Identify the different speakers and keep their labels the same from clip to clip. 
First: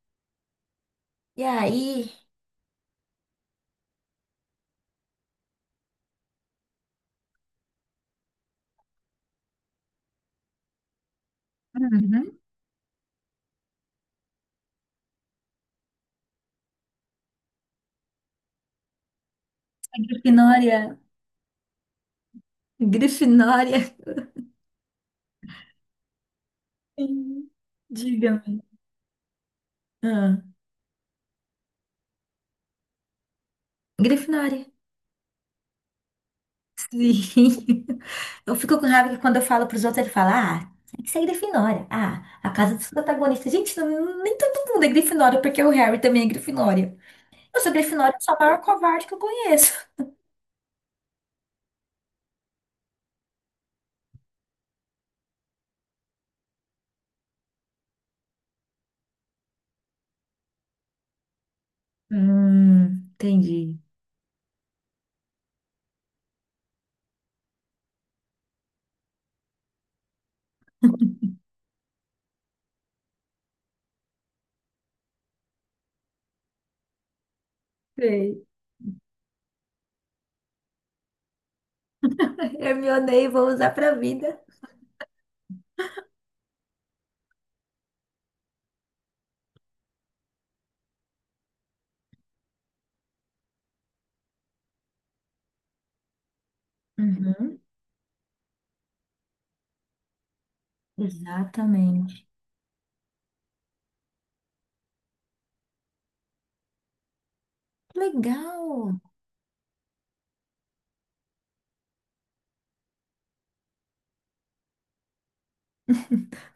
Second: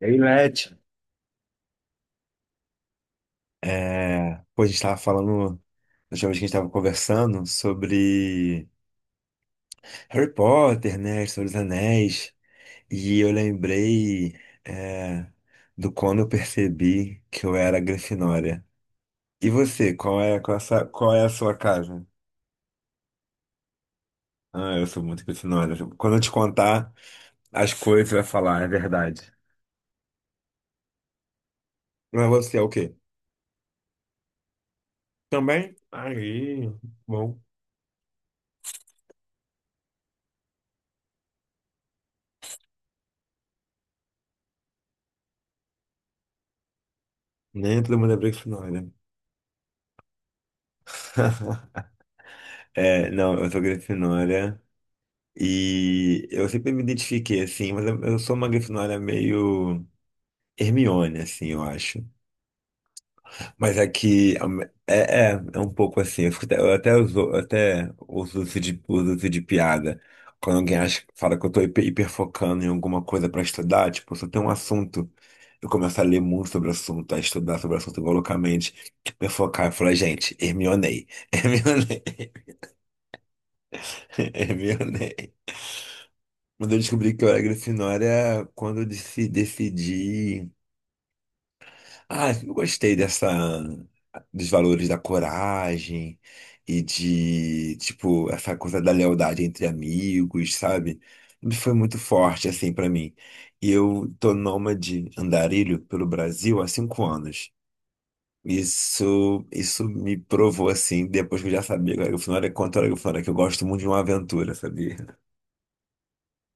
Speaker 1: E aí, Leti?
Speaker 2: E aí?
Speaker 1: É, pô, a gente tava falando, na última vez que a gente tava conversando sobre Harry Potter, né, sobre os Anéis,
Speaker 2: Uhum.
Speaker 1: e eu lembrei, é, do quando eu percebi que eu era Grifinória. E você,
Speaker 2: A Grifinória.
Speaker 1: qual é a sua casa?
Speaker 2: Grifinória,
Speaker 1: Ah, eu sou muito Grifinória. Quando eu te contar
Speaker 2: Sim.
Speaker 1: as coisas, você vai falar,
Speaker 2: Diga-me.
Speaker 1: é verdade.
Speaker 2: Ah,
Speaker 1: Mas você é o quê?
Speaker 2: Grifinória.
Speaker 1: Também? Aí,
Speaker 2: Sim.
Speaker 1: bom,
Speaker 2: Eu fico com raiva que quando eu falo pros outros, ele fala, ah, tem que ser Grifinória. Ah, a casa dos protagonistas. Gente, nem todo mundo é Grifinória, porque o Harry também é Grifinória. Eu sou
Speaker 1: nem todo mundo
Speaker 2: Grifinória,
Speaker 1: é
Speaker 2: eu sou a maior
Speaker 1: Grifinória.
Speaker 2: covarde que eu conheço.
Speaker 1: É, não, eu sou Grifinória e eu sempre me identifiquei assim, mas eu sou uma Grifinória meio Hermione, assim, eu acho.
Speaker 2: Hum,
Speaker 1: Mas
Speaker 2: entendi.
Speaker 1: aqui am- é, é, é um pouco assim, eu até uso isso de piada. Quando alguém acha, fala que eu tô hiperfocando em alguma coisa pra estudar, tipo, se eu tenho um assunto, eu começo a ler muito sobre o assunto, a estudar sobre o assunto igual
Speaker 2: Sei.
Speaker 1: loucamente, hiperfocar, eu falo, gente, Hermionei, Hermionei,
Speaker 2: Hermione, vou usar pra vida.
Speaker 1: Hermionei. Quando eu descobri que eu era Grifinória, quando eu decidi. Ah, eu gostei dessa, dos valores da coragem e
Speaker 2: Uhum,
Speaker 1: de, tipo, essa coisa da lealdade entre amigos, sabe? Tudo foi muito
Speaker 2: exatamente.
Speaker 1: forte, assim, pra mim. E eu tô nômade andarilho pelo Brasil há 5 anos.
Speaker 2: Legal.
Speaker 1: Isso me provou, assim, depois que eu já sabia que eu era Grifinória, quanto eu era Grifinória, que eu gosto muito de uma aventura, sabia?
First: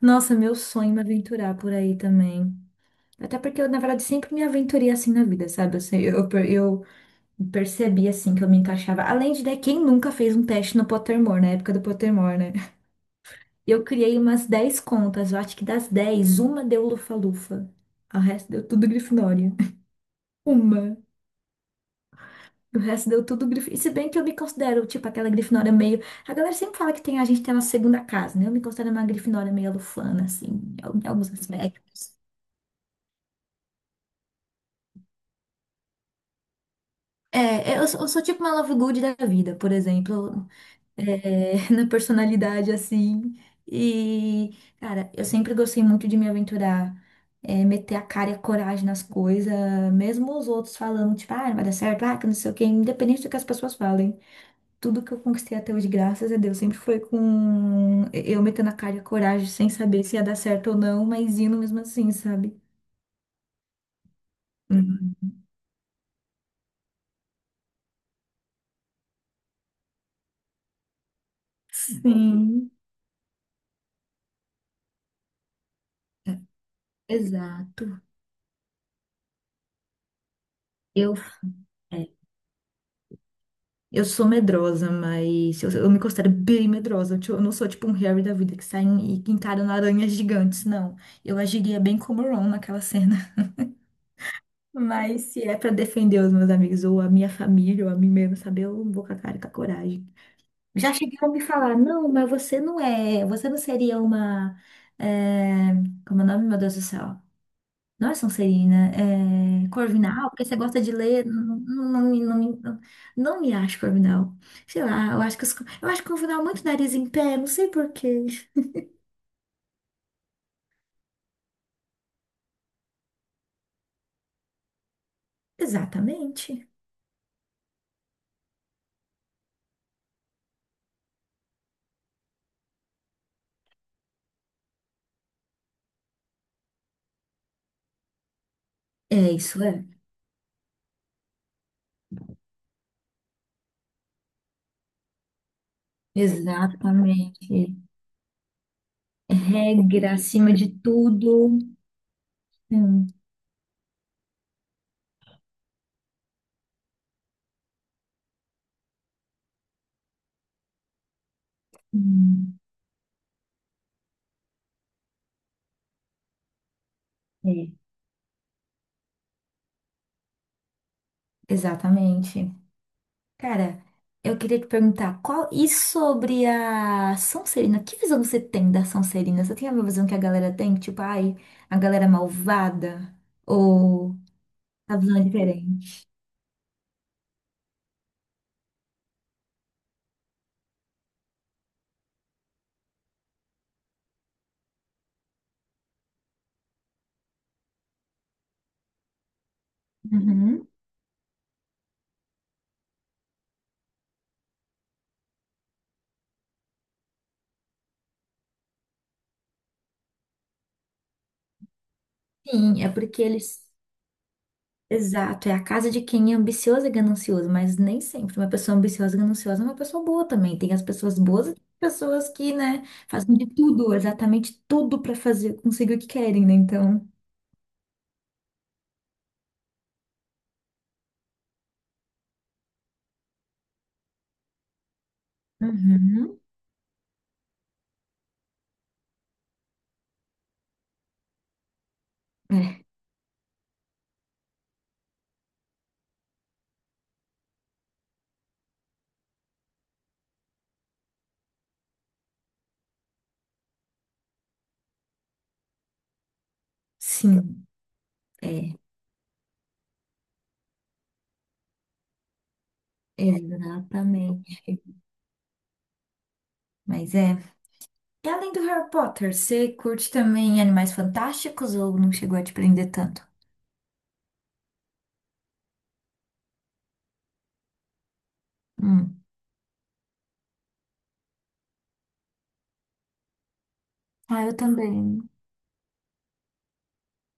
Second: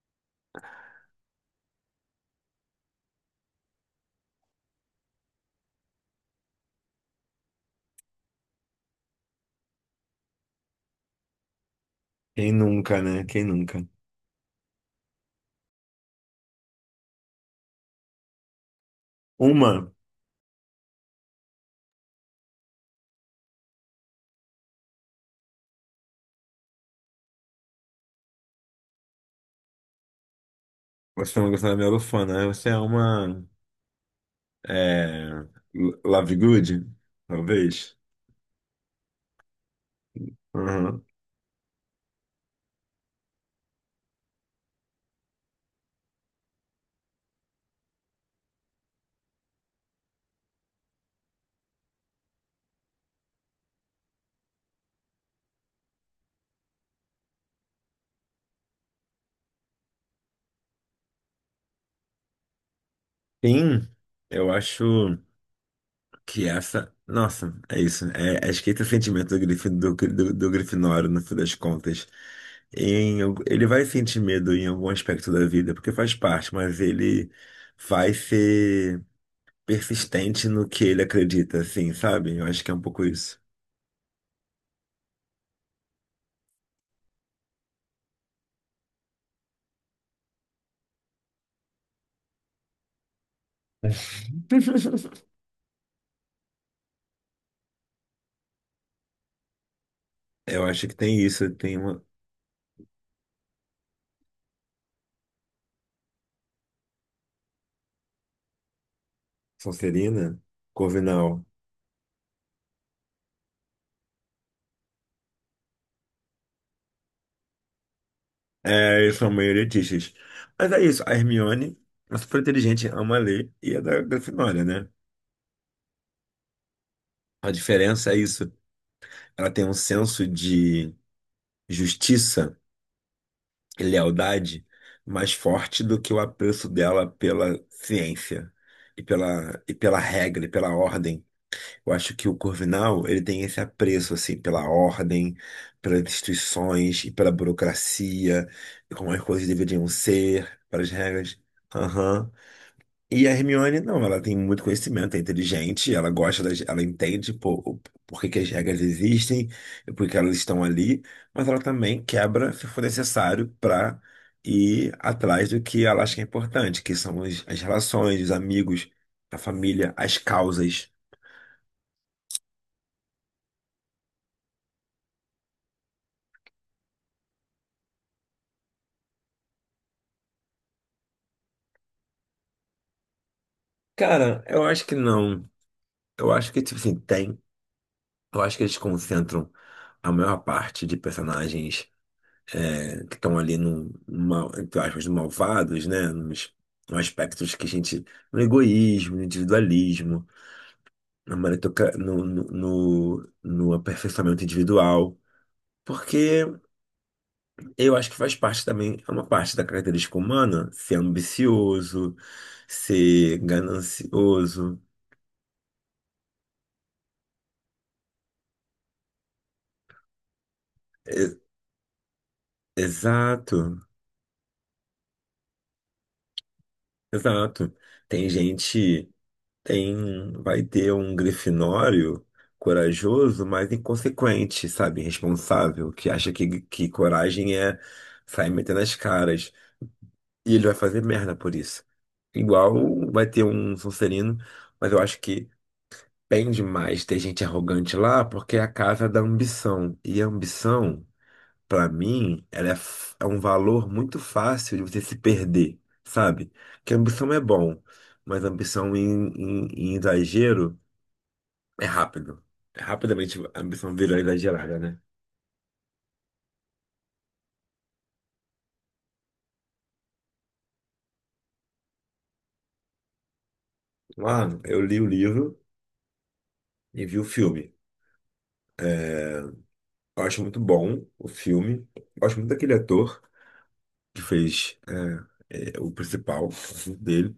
Speaker 2: Nossa, meu sonho é me aventurar por aí também. Até porque eu, na verdade, sempre me aventurei assim na vida, sabe? Eu percebi assim que eu me encaixava. Além de, né, quem nunca fez um teste no Pottermore, na época do Pottermore,
Speaker 1: Quem
Speaker 2: né?
Speaker 1: nunca, né? Quem
Speaker 2: Eu
Speaker 1: nunca?
Speaker 2: criei umas 10 contas, eu acho que das 10, uma deu Lufa-Lufa. O resto deu tudo Grifinória.
Speaker 1: Uma.
Speaker 2: Uma. O resto deu tudo Grifinória. E se bem que eu me considero, tipo, aquela Grifinória meio. A galera sempre fala que tem, a gente tem uma segunda casa, né? Eu me considero uma Grifinória meio lufana, assim, em alguns
Speaker 1: Você não gostou da
Speaker 2: aspectos.
Speaker 1: Melofona, né? Você é uma. É, Love Good,
Speaker 2: É, eu,
Speaker 1: talvez.
Speaker 2: sou- eu sou tipo uma Love Good da vida, por exemplo,
Speaker 1: Uhum.
Speaker 2: na personalidade assim. E, cara, eu sempre gostei muito de me aventurar, meter a cara e a coragem nas coisas, mesmo os outros falando, tipo, ah, não vai dar certo, ah, que não sei o quê, independente do que as pessoas falem. Tudo que eu conquistei até hoje, graças a Deus, sempre foi com eu metendo a cara e a coragem, sem saber se ia dar certo ou não, mas indo mesmo assim, sabe?
Speaker 1: Sim, eu acho
Speaker 2: Uhum.
Speaker 1: que essa. Nossa, é isso, né? É, acho que esse é o sentimento do, Grif, do Grifinório, no fim das contas.
Speaker 2: Sim,
Speaker 1: Ele vai sentir medo em algum aspecto da vida, porque faz parte, mas ele
Speaker 2: exato.
Speaker 1: vai ser persistente no que ele
Speaker 2: Eu.
Speaker 1: acredita, assim,
Speaker 2: é,
Speaker 1: sabe? Eu acho que é um pouco isso.
Speaker 2: Eu sou medrosa, mas eu me considero bem medrosa. Eu não sou tipo um Harry da vida que sai e que encara aranhas gigantes, não. Eu agiria bem como o Ron naquela cena. Mas se é pra defender os meus amigos ou a minha família ou a mim mesma, sabe? Eu vou com a cara e com a coragem.
Speaker 1: Eu acho
Speaker 2: Já
Speaker 1: que tem
Speaker 2: chegaram a me
Speaker 1: isso,
Speaker 2: falar,
Speaker 1: tem uma.
Speaker 2: não, mas você não é, você não seria uma. é, Como é o nome, meu Deus do céu? Não é Sonserina, é Corvinal,
Speaker 1: Sonserina,
Speaker 2: porque você gosta de ler,
Speaker 1: Corvinal.
Speaker 2: não, não, não, não, não, não me acho Corvinal. Sei lá, eu acho que eu acho Corvinal muito nariz em pé, não sei por quê.
Speaker 1: É, eles são meio elitistas. Mas é isso, a Hermione é super inteligente, ama ler e é da Grifinória, né?
Speaker 2: Exatamente.
Speaker 1: A diferença é isso, ela tem um senso de justiça e lealdade mais forte do que o apreço dela pela ciência e
Speaker 2: É
Speaker 1: pela,
Speaker 2: isso,
Speaker 1: e
Speaker 2: é.
Speaker 1: pela regra e pela ordem. Eu acho que o Corvinal, ele tem esse apreço, assim, pela ordem, pelas instituições e pela
Speaker 2: Exatamente.
Speaker 1: burocracia, e como as coisas deveriam
Speaker 2: Regra acima
Speaker 1: ser,
Speaker 2: de
Speaker 1: pelas regras.
Speaker 2: tudo.
Speaker 1: Aham.
Speaker 2: Hum,
Speaker 1: E a Hermione, não, ela tem muito conhecimento, é inteligente, ela entende por que que as regras existem e por que elas estão ali, mas ela também quebra
Speaker 2: hum,
Speaker 1: se for necessário para ir atrás do que ela acha que é importante, que são as
Speaker 2: é,
Speaker 1: relações, os amigos, a família, as causas.
Speaker 2: exatamente. Cara, eu queria te perguntar qual e sobre a Sonserina? Que visão você tem da Sonserina? Você tem a mesma visão que a galera tem? Tipo, ai, a galera malvada? Ou
Speaker 1: Cara, eu acho que
Speaker 2: a visão é
Speaker 1: não.
Speaker 2: diferente?
Speaker 1: Eu acho que, tipo assim, tem. Eu acho que eles concentram a maior parte de personagens que estão ali no, mal, entre aspas, malvados, né? Nos aspectos que a gente. No egoísmo, no individualismo,
Speaker 2: Uhum.
Speaker 1: na maritoca, no aperfeiçoamento individual. Porque eu acho que faz parte também, é uma parte da característica humana ser ambicioso,
Speaker 2: Sim, é porque
Speaker 1: ser
Speaker 2: eles.
Speaker 1: ganancioso.
Speaker 2: Exato, é a casa de quem é ambicioso e ganancioso, mas nem sempre. Uma pessoa ambiciosa e gananciosa é uma pessoa boa também. Tem as pessoas
Speaker 1: E-
Speaker 2: boas e tem pessoas que, né, fazem de
Speaker 1: Exato.
Speaker 2: tudo, exatamente tudo pra fazer, conseguir o que querem, né? Então.
Speaker 1: Exato. Tem gente, vai ter um grifinório corajoso, mas inconsequente, sabe? Irresponsável, que acha
Speaker 2: Uhum.
Speaker 1: que coragem é sair metendo as caras. E ele vai fazer merda por isso.
Speaker 2: É,
Speaker 1: Igual vai ter um Sonserino, mas eu acho que bem demais ter gente arrogante lá, porque é a casa da ambição. E a ambição. Pra mim, ela é um valor muito fácil de você se perder, sabe? Que ambição é
Speaker 2: sim.
Speaker 1: bom, mas
Speaker 2: É.
Speaker 1: ambição em exagero é rápido. É rapidamente a ambição virou
Speaker 2: Exatamente.
Speaker 1: exagerada, né?
Speaker 2: Mas é. E além do Harry Potter, você curte também Animais Fantásticos ou não chegou a te prender tanto?
Speaker 1: Ah, eu li o livro e vi o filme.
Speaker 2: Hum.
Speaker 1: Eu acho muito bom o filme. Eu gosto muito daquele ator que
Speaker 2: Ah, eu
Speaker 1: fez
Speaker 2: também.
Speaker 1: o principal dele.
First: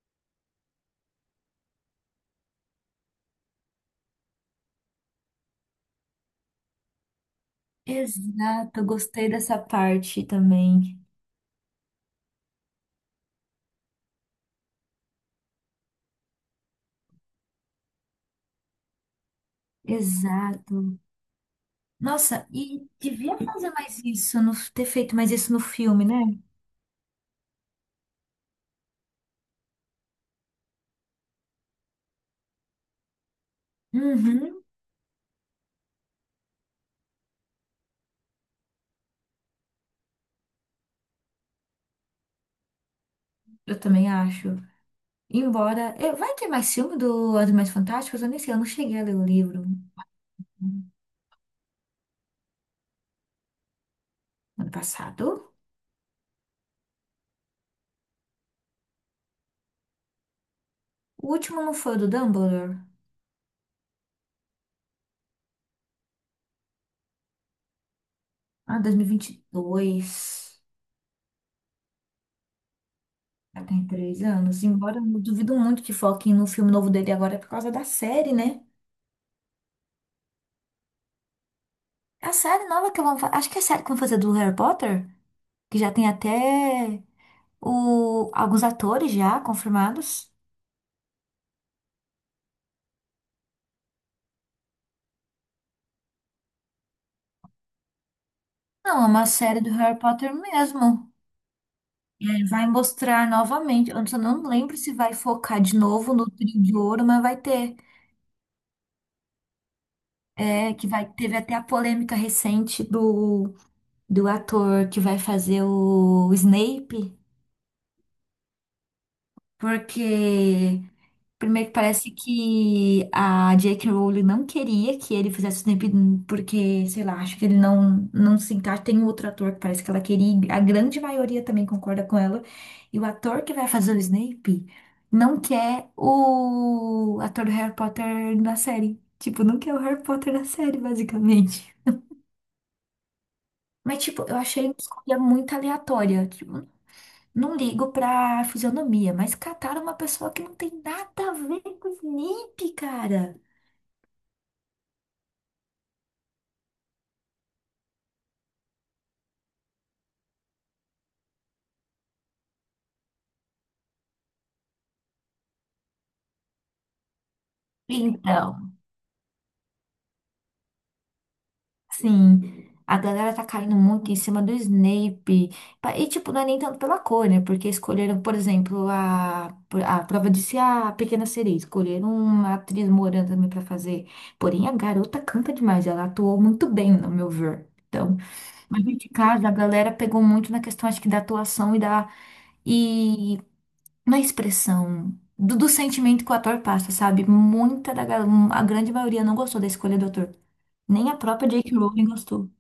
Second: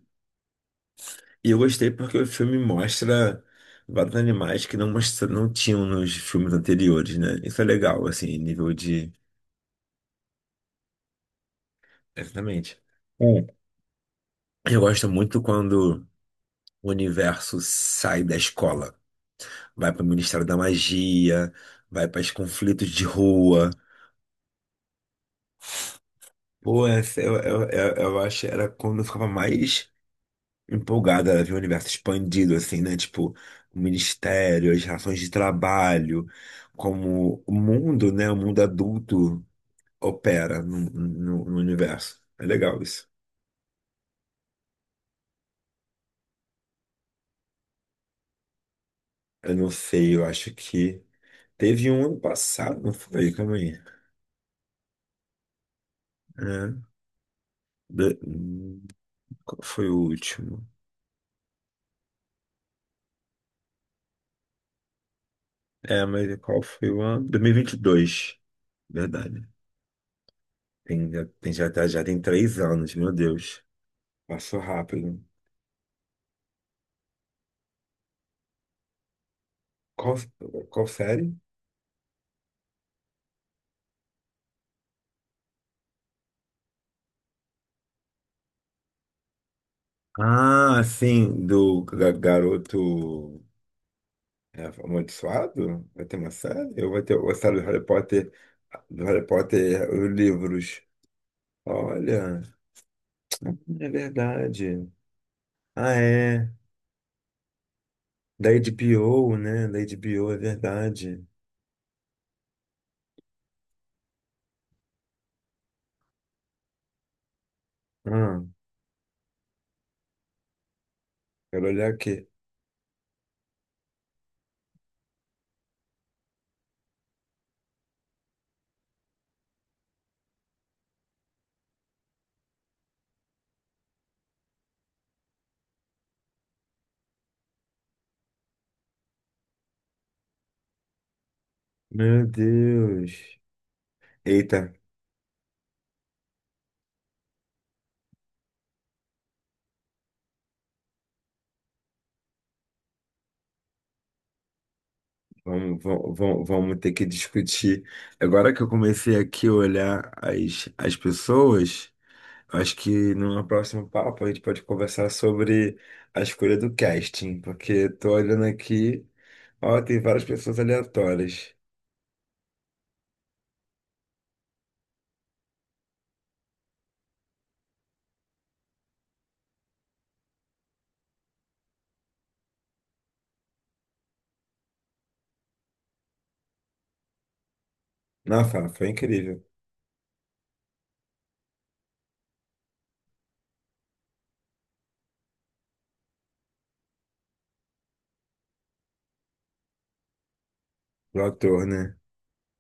Speaker 1: E eu gostei porque o filme mostra vários animais que não, mostra, não tinham nos filmes anteriores, né? Isso é legal, assim, nível
Speaker 2: Exato, eu
Speaker 1: de.
Speaker 2: gostei dessa parte também.
Speaker 1: Exatamente. Hum. Eu gosto muito quando o universo sai da escola, vai para o Ministério da
Speaker 2: Exato.
Speaker 1: Magia, vai para os
Speaker 2: Nossa, e
Speaker 1: conflitos de
Speaker 2: devia
Speaker 1: rua.
Speaker 2: fazer mais isso, no, ter feito mais isso no filme, né?
Speaker 1: Pô, eu acho que era quando eu ficava mais empolgada, ela vê o universo expandido, assim, né? Tipo, o
Speaker 2: Uhum,
Speaker 1: ministério, as relações de trabalho, como o mundo, né? O mundo adulto opera no universo. É legal isso.
Speaker 2: eu também acho. Embora. Vai ter mais filme do Animais Fantásticos? Eu nem sei, eu não cheguei a ler o
Speaker 1: Eu
Speaker 2: livro
Speaker 1: não sei, eu acho que teve um ano passado, não foi? Calma aí.
Speaker 2: ano passado.
Speaker 1: É, do- hum, qual foi o último?
Speaker 2: O último não foi o do Dumbledore?
Speaker 1: É, mas qual foi o ano? Dois mil e vinte e dois.
Speaker 2: Ah, dois mil e vinte e
Speaker 1: Verdade.
Speaker 2: dois.
Speaker 1: Já tem 3 anos, meu Deus.
Speaker 2: Já tem três
Speaker 1: Passou
Speaker 2: anos. Embora eu
Speaker 1: rápido.
Speaker 2: duvido muito que foquem no filme novo dele agora é por causa da série, né?
Speaker 1: Qual, qual série?
Speaker 2: É, a série nova que vão fazer. Acho que é a série que vão fazer do Harry Potter. Que já tem até o... alguns atores já confirmados.
Speaker 1: Ah, sim, do garoto amaldiçoado? Vai ter uma série? Eu vou ter a série do Harry Potter,
Speaker 2: Não, é uma série do Harry
Speaker 1: Os
Speaker 2: Potter
Speaker 1: livros.
Speaker 2: mesmo. E
Speaker 1: Olha,
Speaker 2: aí vai mostrar
Speaker 1: é
Speaker 2: novamente. Eu só não lembro
Speaker 1: verdade.
Speaker 2: se vai focar de
Speaker 1: Ah,
Speaker 2: novo no
Speaker 1: é.
Speaker 2: Trio de Ouro, mas vai ter.
Speaker 1: Da HBO, né? Da HBO, é
Speaker 2: É, que vai...
Speaker 1: verdade.
Speaker 2: teve até a polêmica recente do ator que vai fazer o Snape,
Speaker 1: Ah,
Speaker 2: porque
Speaker 1: quero
Speaker 2: primeiro que
Speaker 1: olhar
Speaker 2: parece
Speaker 1: aqui.
Speaker 2: que a J.K. Rowling não queria que ele fizesse o Snape porque, sei lá, acho que ele não se encaixa. Tem um outro ator que parece que ela queria, e a grande maioria também concorda com ela. E o ator que vai fazer o Snape não quer o ator do Harry Potter na série. Tipo, não quer o Harry Potter na série, basicamente.
Speaker 1: Meu Deus.
Speaker 2: Mas, tipo, eu achei
Speaker 1: Eita,
Speaker 2: uma escolha muito aleatória. Tipo, não ligo pra fisionomia, mas cataram uma pessoa que não tem nada a ver com o Snape, cara.
Speaker 1: vamos ter que discutir. Agora que eu comecei aqui a olhar as pessoas. Acho que numa próxima papo a gente pode conversar sobre a escolha do casting, porque eu tô olhando
Speaker 2: Então,
Speaker 1: aqui, ó, tem várias pessoas aleatórias.
Speaker 2: sim, a galera tá caindo muito em cima do Snape. E, tipo, não é nem tanto pela cor, né? Porque escolheram, por exemplo, a prova de ser a Pequena Sereia. Escolheram uma atriz morena também pra fazer. Porém, a garota canta demais. Ela atuou muito bem, no meu ver. Então,
Speaker 1: Nossa,
Speaker 2: mas
Speaker 1: foi
Speaker 2: de
Speaker 1: incrível.
Speaker 2: casa, a galera pegou muito na questão, acho que da atuação e da. Na expressão do sentimento que o ator passa, sabe? A grande maioria não gostou da escolha do ator. Nem a
Speaker 1: O
Speaker 2: própria
Speaker 1: ator,
Speaker 2: J.K.
Speaker 1: né?
Speaker 2: Rowling gostou.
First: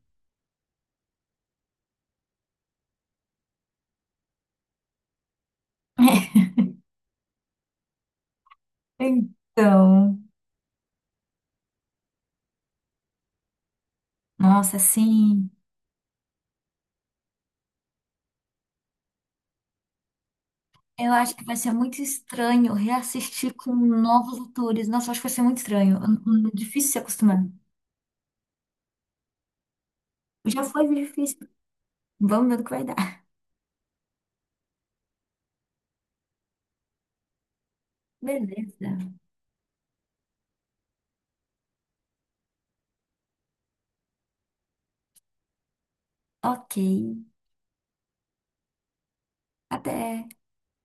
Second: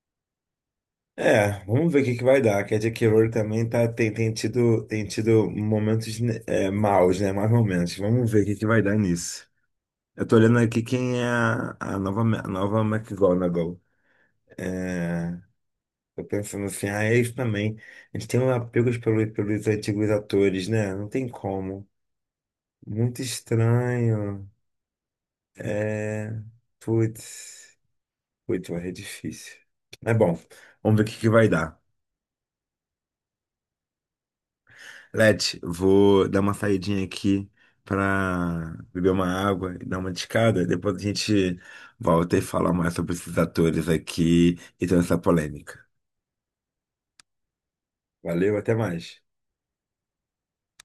Speaker 1: É, vamos ver o que que vai dar. Que a J.K. Rowling também tá, tem tido momentos né, maus, né? Mais momentos. Vamos ver o que que vai dar nisso.
Speaker 2: Então,
Speaker 1: Eu tô olhando aqui quem é a nova McGonagall.
Speaker 2: nossa,
Speaker 1: É,
Speaker 2: assim,
Speaker 1: tô pensando assim, ah, eles também. Eles têm um apego pelos antigos atores, né? Não
Speaker 2: eu
Speaker 1: tem
Speaker 2: acho que vai ser
Speaker 1: como.
Speaker 2: muito estranho
Speaker 1: Muito
Speaker 2: reassistir com novos
Speaker 1: estranho.
Speaker 2: atores. Nossa, eu acho que vai ser muito estranho.
Speaker 1: É.
Speaker 2: Difícil se acostumar.
Speaker 1: Putz. Putz, vai ser difícil. É bom.
Speaker 2: Já foi
Speaker 1: Vamos ver o que que vai
Speaker 2: difícil.
Speaker 1: dar.
Speaker 2: Vamos ver o que vai dar.
Speaker 1: Let, vou dar uma saidinha aqui pra
Speaker 2: Beleza.
Speaker 1: beber uma água e dar uma descada. Depois a gente volta e fala mais sobre esses atores aqui e toda essa polêmica.
Speaker 2: Ok.
Speaker 1: Valeu, até mais.
Speaker 2: Até.